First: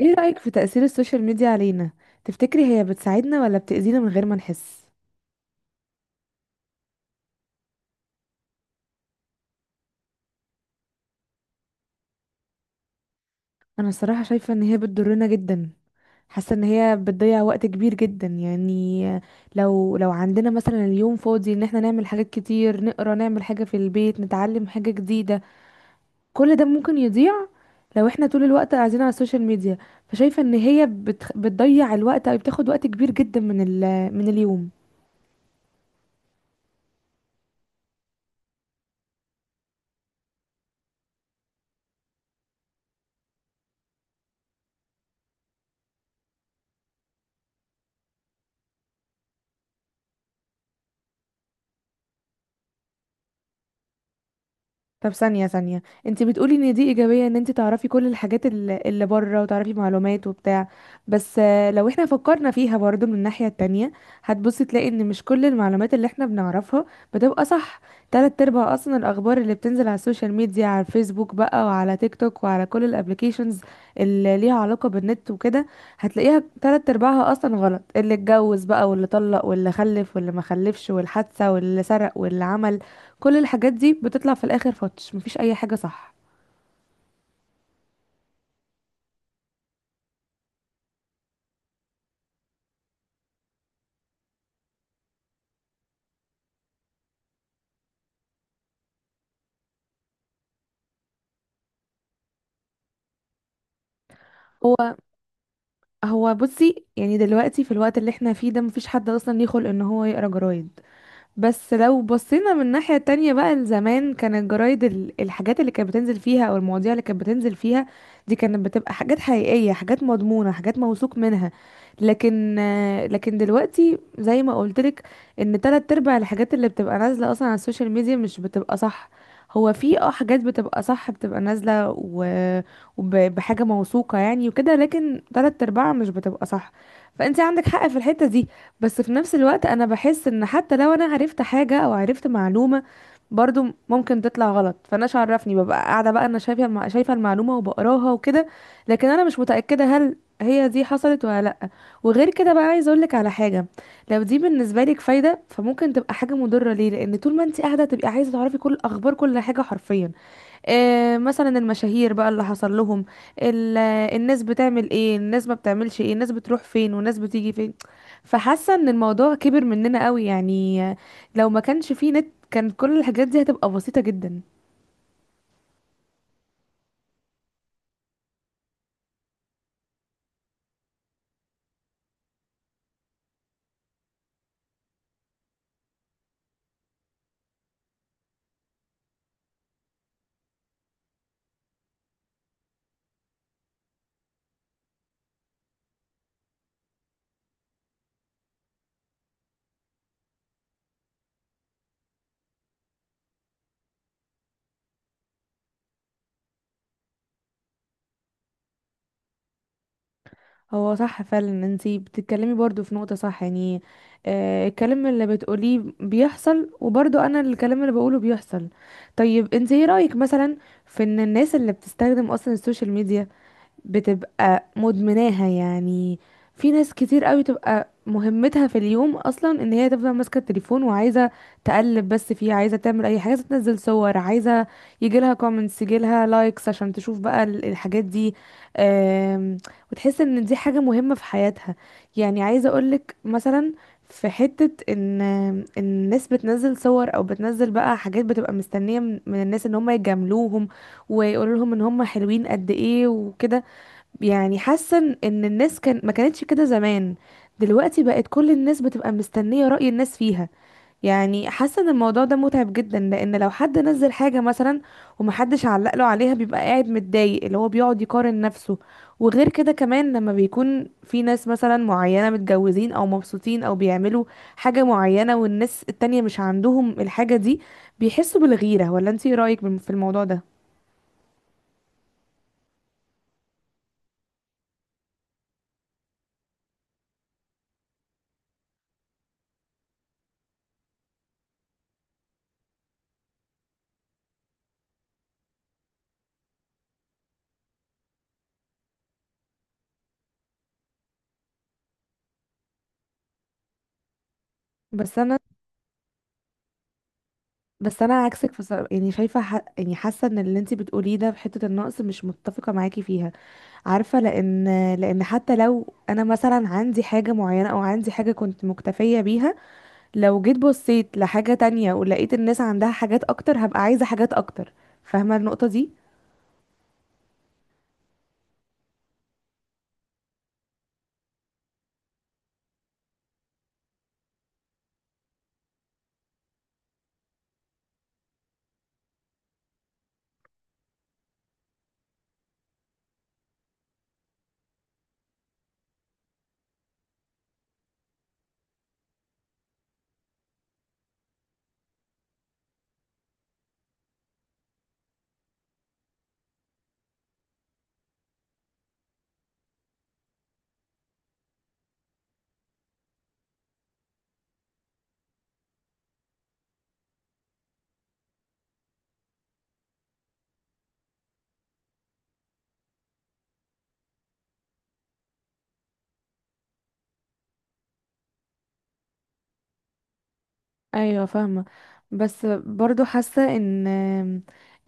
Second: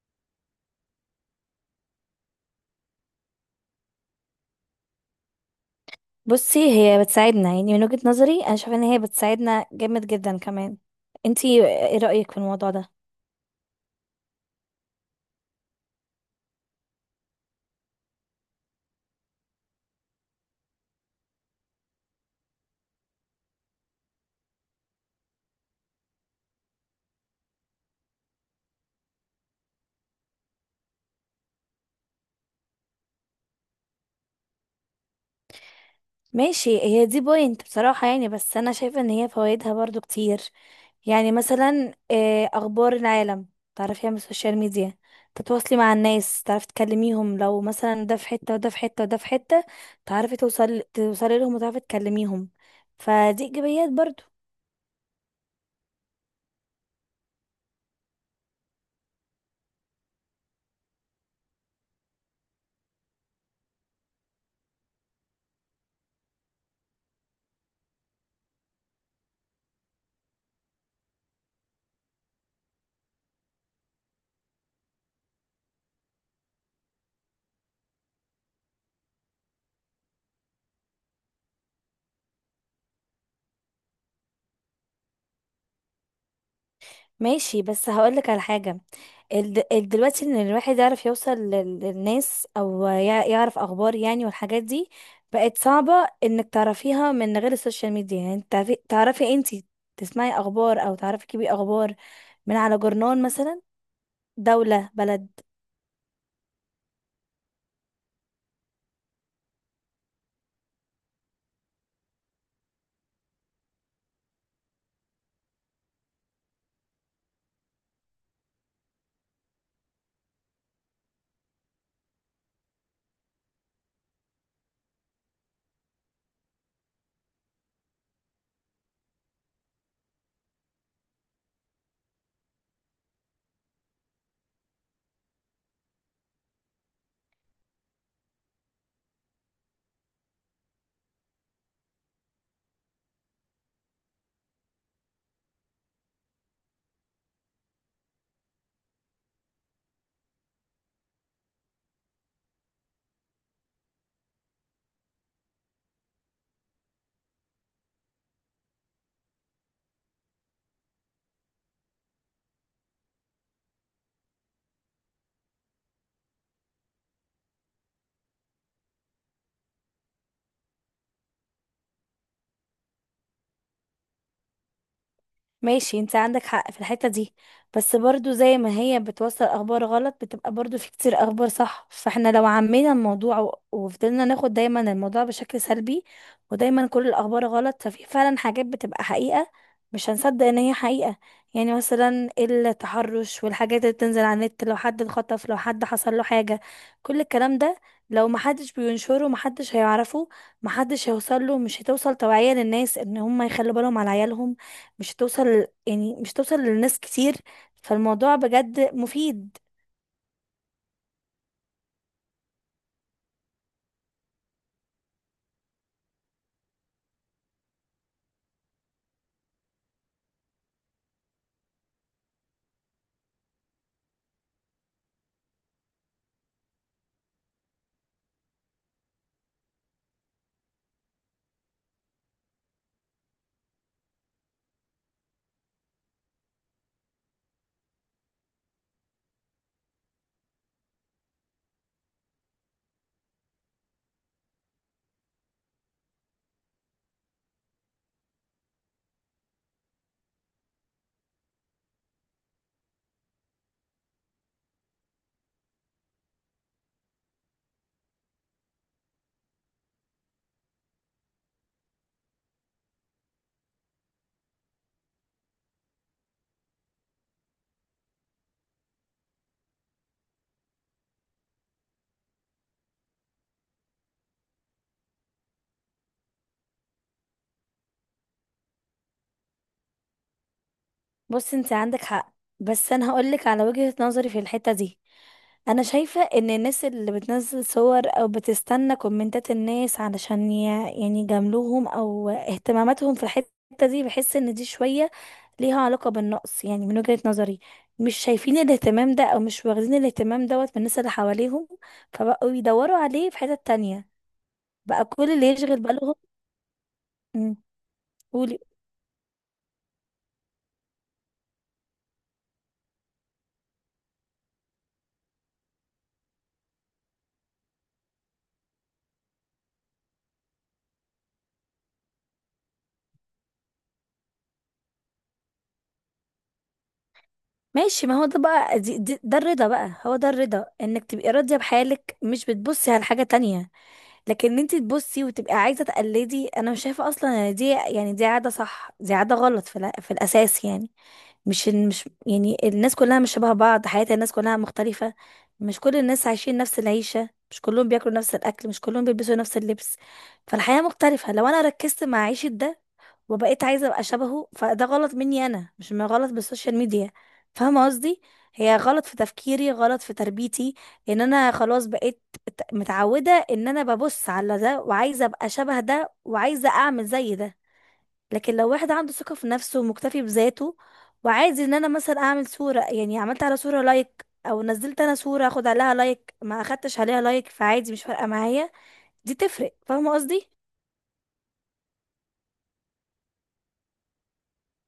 ايه رأيك في تأثير السوشيال ميديا علينا؟ تفتكري هي بتساعدنا ولا بتأذينا من غير ما نحس؟ بصي، هي بتساعدنا يعني من وجهة نظري. انا شايفه ان هي بتساعدنا جامد جدا كمان. انتي ايه رأيك في الموضوع ده؟ انا الصراحة شايفة ان هي بتضرنا جدا. حاسة ان هي بتضيع وقت كبير جدا يعني. لو عندنا مثلا اليوم فاضي ان احنا نعمل حاجات كتير، نقرا، نعمل حاجة في البيت، نتعلم حاجة جديدة. كل ده ممكن يضيع لو احنا طول الوقت قاعدين على السوشيال ميديا. فشايفة ان بتضيع الوقت او بتاخد وقت كبير جدا من اليوم. ماشي، هي دي بوينت بصراحة، بس انا شايفه ان هي فوائدها برضو كتير. يعني مثلا اخبار العالم تعرفيها من السوشيال ميديا، تتواصلي مع الناس، تعرفي تكلميهم. لو مثلا ده في حتة وده في حتة وده في حتة، تعرفي توصلي لهم وتعرفي تكلميهم. فدي ايجابيات برضو. طب ثانية ثانية، انت بتقولي ان دي ايجابية ان انت تعرفي كل الحاجات اللي بره وتعرفي معلومات وبتاع. بس لو احنا فكرنا فيها برضو من الناحية التانية، هتبصي تلاقي ان مش كل المعلومات اللي احنا بنعرفها بتبقى صح. تلات ارباع اصلا الاخبار اللي بتنزل على السوشيال ميديا، على الفيسبوك بقى وعلى تيك توك وعلى كل الابليكيشنز اللي ليها علاقة بالنت وكده، هتلاقيها تلات ارباعها اصلا غلط. اللي اتجوز بقى واللي طلق واللي خلف واللي ما خلفش والحادثة واللي سرق واللي عمل، كل الحاجات دي بتطلع في الاخر فتش مفيش اي حاجه صح. ماشي بس هقولك على حاجة. دلوقتي ان الواحد يعرف يوصل للناس او يعرف اخبار يعني والحاجات دي بقت صعبة. انك تعرفيها من غير السوشيال ميديا، يعني انت تعرفي انت تسمعي اخبار او تعرفي كيبي اخبار من على جورنال مثلا، هو دولة، بلد. هو بصي، يعني دلوقتي في الوقت اللي احنا فيه ده مفيش حد اصلا ليه خلق ان هو يقرا جرايد. بس لو بصينا من ناحية تانية بقى، لزمان كان الجرايد الحاجات اللي كانت بتنزل فيها او المواضيع اللي كانت بتنزل فيها، دي كانت بتبقى حاجات حقيقية، حاجات مضمونة، حاجات موثوق منها. لكن لكن دلوقتي زي ما قولتلك، ان تلات ارباع الحاجات اللي بتبقى نازلة اصلا على السوشيال ميديا مش بتبقى صح. هو في اه حاجات بتبقى صح، بتبقى نازلة بحاجة موثوقة يعني وكده، لكن تلات ارباعها مش بتبقى صح. فانت عندك حق في الحتة دي، بس في نفس الوقت انا بحس ان حتى لو انا عرفت حاجة او عرفت معلومة، برضو ممكن تطلع غلط. فانا عرفني ببقى قاعدة بقى انا شايفة المعلومة وبقراها وكده، لكن انا مش متأكدة هل هي دي حصلت ولا لأ. وغير كده بقى، عايزة اقولك على حاجة. لو دي بالنسبة لك فايدة فممكن تبقى حاجة مضرة ليه، لان طول ما انت قاعدة تبقي عايزة تعرفي كل اخبار، كل حاجة حرفيا. مثلا المشاهير بقى اللي حصل لهم، الناس بتعمل ايه، الناس ما بتعملش ايه، الناس بتروح فين والناس بتيجي فين. فحاسه ان الموضوع كبر مننا قوي يعني. لو ما كانش فيه نت كان كل الحاجات دي هتبقى بسيطه جدا. ماشي، انت عندك حق في الحتة دي. بس برضو زي ما هي بتوصل اخبار غلط بتبقى برضو في كتير اخبار صح. فاحنا لو عمينا الموضوع وفضلنا ناخد دايما الموضوع بشكل سلبي ودايما كل الاخبار غلط، ففي فعلا حاجات بتبقى حقيقة مش هنصدق ان هي حقيقة. يعني مثلا التحرش والحاجات اللي بتنزل على النت، لو حد اتخطف، لو حد حصل له حاجة، كل الكلام ده لو محدش بينشره محدش هيعرفه، محدش هيوصل له، مش هتوصل توعية للناس ان هم يخلوا بالهم على عيالهم، مش هتوصل يعني مش هتوصل لناس كتير. فالموضوع بجد مفيد. هو صح فعلا، انتي بتتكلمي برضو في نقطه صح يعني. الكلام اللي بتقوليه بيحصل، وبرضو انا الكلام اللي بقوله بيحصل. طيب انتي ايه رايك مثلا في ان الناس اللي بتستخدم اصلا السوشيال ميديا بتبقى مدمناها يعني؟ في ناس كتير قوي تبقى مهمتها في اليوم اصلا ان هي تفضل ماسكه التليفون، وعايزه تقلب بس فيه، عايزه تعمل اي حاجه، عايزة تنزل صور، عايزه يجيلها كومنتس، يجيلها لايكس عشان تشوف بقى الحاجات دي. آم، وتحس ان دي حاجه مهمه في حياتها. يعني عايزه اقولك مثلا في حتة ان إن الناس بتنزل صور او بتنزل بقى حاجات، بتبقى مستنية من الناس ان هم يجاملوهم ويقولوا لهم ان هم حلوين قد ايه وكده. يعني حاسه ان إن الناس كان ما كانتش كده زمان، دلوقتي بقت كل الناس بتبقى مستنيه رأي الناس فيها. يعني حاسه ان الموضوع ده متعب جدا، لان لو حد نزل حاجه مثلا ومحدش علق له عليها بيبقى قاعد متضايق، اللي هو بيقعد يقارن نفسه. وغير كده كمان، لما بيكون في ناس مثلا معينه متجوزين او مبسوطين او بيعملوا حاجه معينه والناس التانية مش عندهم الحاجه دي، بيحسوا بالغيره. ولا انتي إيه رأيك في الموضوع ده؟ بص، انت عندك حق، بس انا هقولك على وجهة نظري في الحتة دي. انا شايفة ان الناس اللي بتنزل صور او بتستنى كومنتات الناس علشان يعني يجاملوهم او اهتماماتهم في الحتة دي، بحس ان دي شوية ليها علاقة بالنقص، يعني من وجهة نظري مش شايفين الاهتمام ده او مش واخدين الاهتمام دوت من الناس اللي حواليهم، فبقوا يدوروا عليه في حتة تانية، بقى بس كل انا اللي يشغل بالهم. بس انا عكسك قولي. في صر... يعني يعني حاسه ان اللي انت بتقوليه ده في حته النقص مش متفقه معاكي فيها. عارفه، لان لان حتى لو انا مثلا عندي حاجه معينه او عندي حاجه كنت مكتفيه بيها، لو جيت بصيت لحاجه تانية ولقيت الناس عندها حاجات اكتر هبقى عايزه حاجات اكتر. فاهمه النقطه دي؟ ماشي، ما هو ده بقى، دي دي ده الرضا بقى، هو ده الرضا، انك تبقي راضية بحالك مش بتبصي على حاجة تانية. لكن انت تبصي وتبقي عايزة تقلدي، انا مش شايفة اصلا ان دي يعني دي عادة صح، دي عادة غلط في، في الاساس يعني. مش يعني الناس كلها مش شبه بعض، حياة الناس كلها مختلفة. مش كل الناس عايشين نفس العيشة، مش كلهم بياكلوا نفس الاكل، مش كلهم بيلبسوا نفس اللبس. فالحياة مختلفة. لو انا ركزت مع عيشة ده وبقيت عايزه ابقى شبهه، فده غلط مني انا، مش من غلط بالسوشيال ميديا. فاهمه قصدي؟ هي غلط في تفكيري، غلط في تربيتي ان انا خلاص بقيت متعوده ان انا ببص على ده وعايزه ابقى شبه ده وعايزه اعمل زي ده. لكن لو واحد عنده ثقه في نفسه ومكتفي بذاته وعايز ان انا مثلا اعمل صوره، يعني عملت على صوره لايك او نزلت انا صوره اخد عليها لايك، ما اخدتش عليها لايك، فعادي مش فارقه معايا. دي تفرق. فاهمه قصدي؟ ايوه فاهمه. بس برضو حاسه ان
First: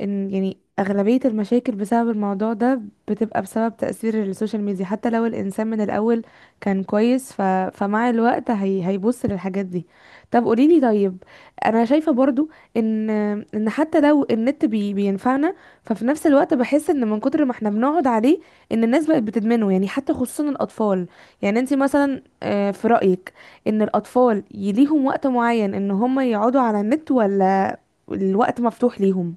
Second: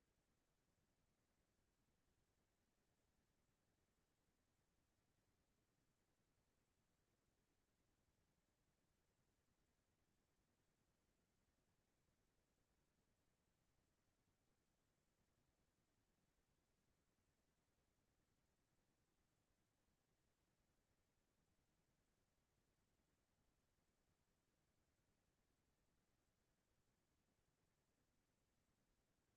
ان يعني اغلبيه المشاكل بسبب الموضوع ده بتبقى بسبب تاثير السوشيال ميديا. حتى لو الانسان من الاول كان كويس، فمع الوقت هيبص للحاجات دي. طب قوليلي، طيب انا شايفه برضو ان ان حتى لو النت بينفعنا، ففي نفس الوقت بحس ان من كتر ما احنا بنقعد عليه، ان الناس بقت بتدمنه يعني، حتى خصوصا الاطفال. يعني انت مثلا في رايك ان الاطفال ليهم وقت معين ان هم يقعدوا على النت، ولا الوقت مفتوح ليهم؟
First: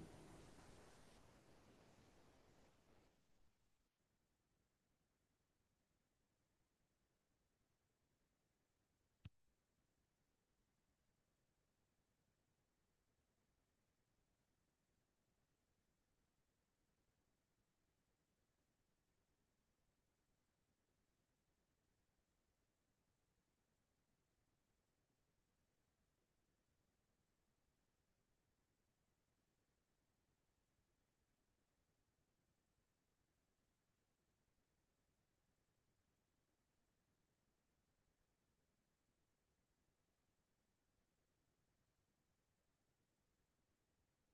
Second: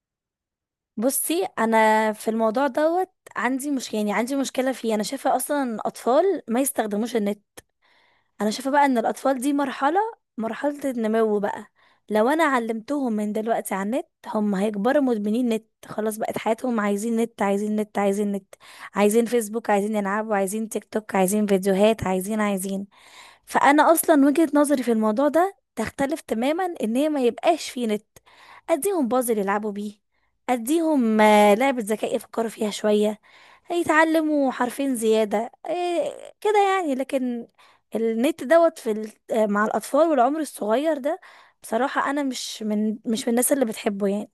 بصي، انا في الموضوع دوت عندي مش يعني عندي مشكله فيه. انا شايفه اصلا ان الاطفال ما يستخدموش النت. انا شايفه بقى ان الاطفال دي مرحله، مرحله النمو بقى. لو انا علمتهم من دلوقتي على النت، هم هيكبروا مدمنين نت، خلاص بقت حياتهم عايزين نت عايزين نت عايزين نت، عايزين فيسبوك، عايزين يلعبوا، عايزين تيك توك، عايزين فيديوهات، عايزين. فانا اصلا وجهة نظري في الموضوع ده تختلف تماما، ان هي ما يبقاش في نت. اديهم بازل يلعبوا بيه، اديهم لعبة ذكاء يفكروا فيها شوية، هيتعلموا حرفين زيادة إيه كده يعني. لكن النت دوت في مع الاطفال والعمر الصغير ده، بصراحة انا مش من مش من الناس اللي بتحبه يعني.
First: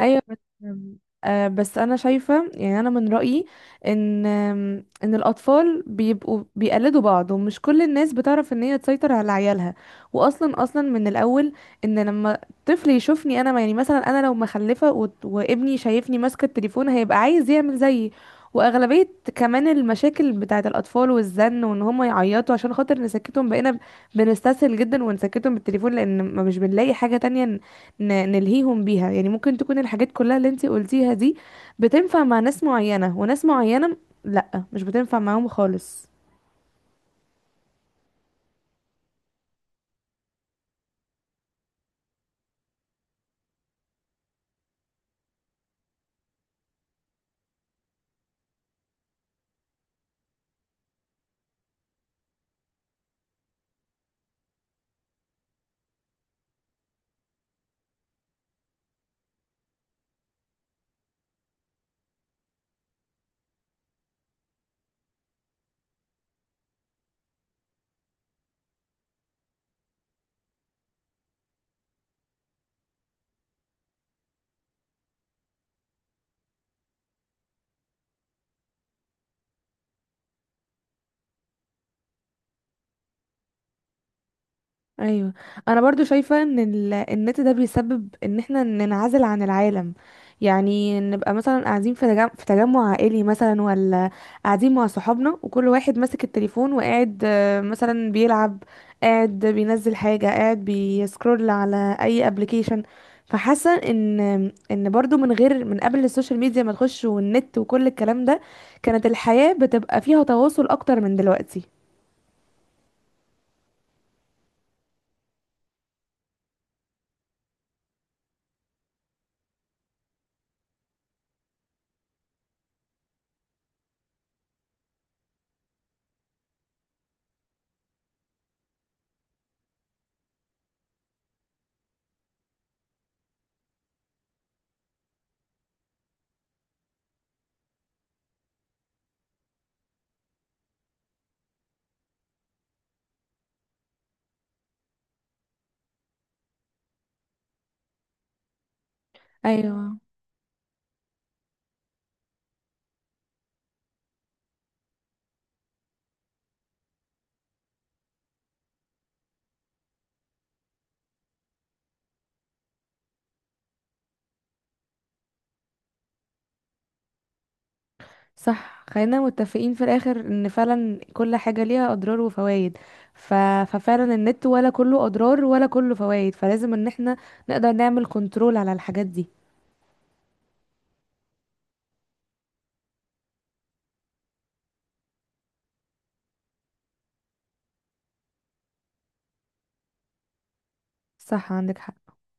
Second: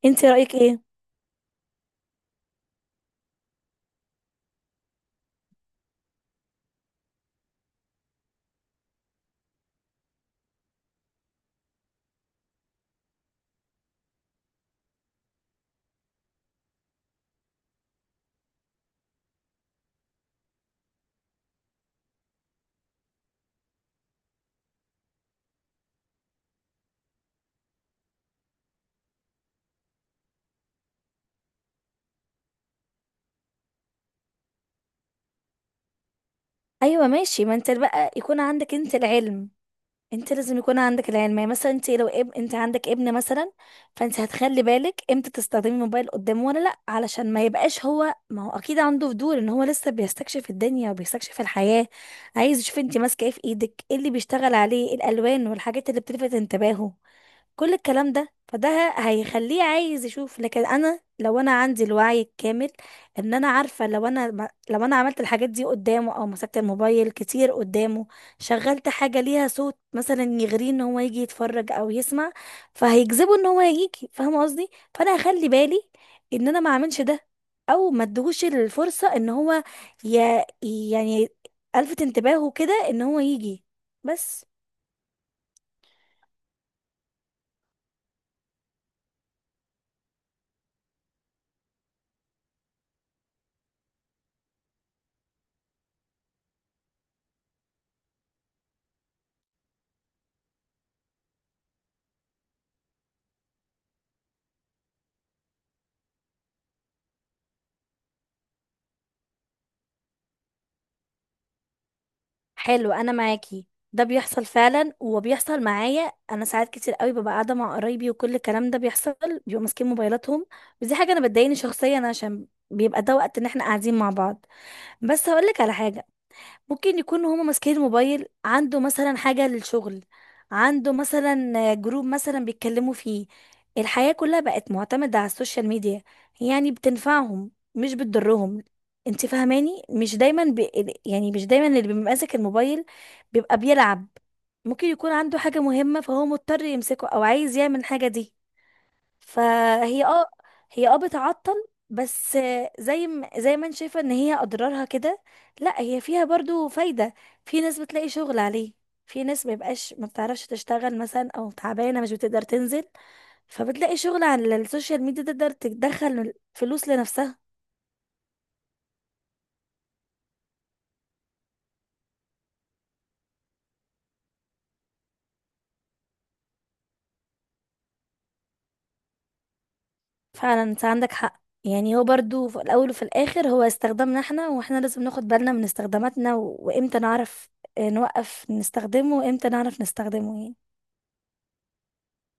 ايوه انت بس رأيك ايه؟ بس انا شايفه يعني، انا من رايي ان ان الاطفال بيبقوا بيقلدوا بعض، ومش كل الناس بتعرف ان هي تسيطر على عيالها. واصلا من الاول، ان لما طفل يشوفني انا، يعني مثلا انا لو مخلفه وابني شايفني ماسكه التليفون هيبقى عايز يعمل زيي. واغلبيه كمان المشاكل بتاعه الاطفال والزن وان هم يعيطوا عشان خاطر نسكتهم، بقينا بنستسهل جدا ونسكتهم بالتليفون لان ما مش بنلاقي حاجه تانية نلهيهم بيها يعني. ممكن تكون الحاجات كلها اللي انت قلتيها دي بتنفع مع ناس معينة، وناس معينة لا مش بتنفع معاهم خالص. ايوه ماشي. ما انت بقى يكون عندك انت العلم، انت لازم يكون عندك العلم. يعني مثلا انت لو انت عندك ابن مثلا، فانت هتخلي بالك امتى تستخدمي الموبايل قدامه ولا لا، علشان ما يبقاش هو، ما هو اكيد عنده فضول ان هو لسه بيستكشف الدنيا وبيستكشف الحياة، عايز يشوف انت ماسكه ايه في ايدك، ايه اللي بيشتغل عليه، الالوان والحاجات اللي بتلفت انتباهه، كل الكلام ده. فده هيخليه عايز يشوف. لكن انا لو انا عندي الوعي الكامل ان انا عارفه لو انا لو انا عملت الحاجات دي قدامه او مسكت الموبايل كتير قدامه، شغلت حاجه ليها صوت مثلا يغريه ان هو يجي يتفرج او يسمع، فهيجذبه ان هو يجي. فاهمه قصدي؟ فانا هخلي بالي ان انا ما اعملش ده، او ما ادهوش الفرصه ان هو ي... يعني الفت انتباهه كده ان هو يجي بس. ايوه. انا برضو شايفه ان النت ده بيسبب ان احنا ننعزل عن العالم. يعني نبقى مثلا قاعدين في تجمع عائلي مثلا، ولا قاعدين مع صحابنا وكل واحد ماسك التليفون وقاعد، مثلا بيلعب، قاعد بينزل حاجه، قاعد بيسكرول على اي ابلكيشن. فحاسه ان ان برضو من غير، من قبل السوشيال ميديا ما تخش والنت وكل الكلام ده، كانت الحياه بتبقى فيها تواصل اكتر من دلوقتي. حلو، انا معاكي. ده بيحصل فعلا، وبيحصل معايا انا ساعات كتير قوي، ببقى قاعده مع قرايبي وكل الكلام ده بيحصل، بيبقوا ماسكين موبايلاتهم. ودي حاجه انا بتضايقني شخصيا، عشان بيبقى ده وقت ان احنا قاعدين مع بعض. بس هقولك على حاجه، ممكن يكونوا هما ماسكين الموبايل عنده مثلا حاجة للشغل، عنده مثلا جروب مثلا بيتكلموا فيه. الحياة كلها بقت معتمدة على السوشيال ميديا، يعني بتنفعهم مش بتضرهم. انت فاهماني؟ مش دايما يعني مش دايما اللي بيبقى ماسك الموبايل بيبقى بيلعب، ممكن يكون عنده حاجة مهمة فهو مضطر يمسكه او عايز يعمل حاجة دي. ايوه فهي اه، هي اه بتعطل بس. زي ما انت شايفه ان هي اضرارها كده، لا هي فيها برضو فايده. في ناس بتلاقي شغل عليه، في ناس ما بيبقاش ما بتعرفش تشتغل مثلا او تعبانه مش بتقدر تنزل، فبتلاقي شغل على السوشيال ميديا تقدر تدخل فلوس لنفسها. صح، خلينا متفقين في الاخر ان فعلا كل حاجة ليها اضرار وفوائد. ف... ففعلا النت ولا كله اضرار ولا كله فوائد، فلازم ان احنا نقدر نعمل كنترول على الحاجات دي. فعلا انت عندك حق. يعني هو برضو في الاول وفي الاخر هو استخدامنا احنا، واحنا لازم ناخد بالنا من استخداماتنا وامتى نعرف نوقف نستخدمه وامتى نعرف نستخدمه يعني. صح عندك حق.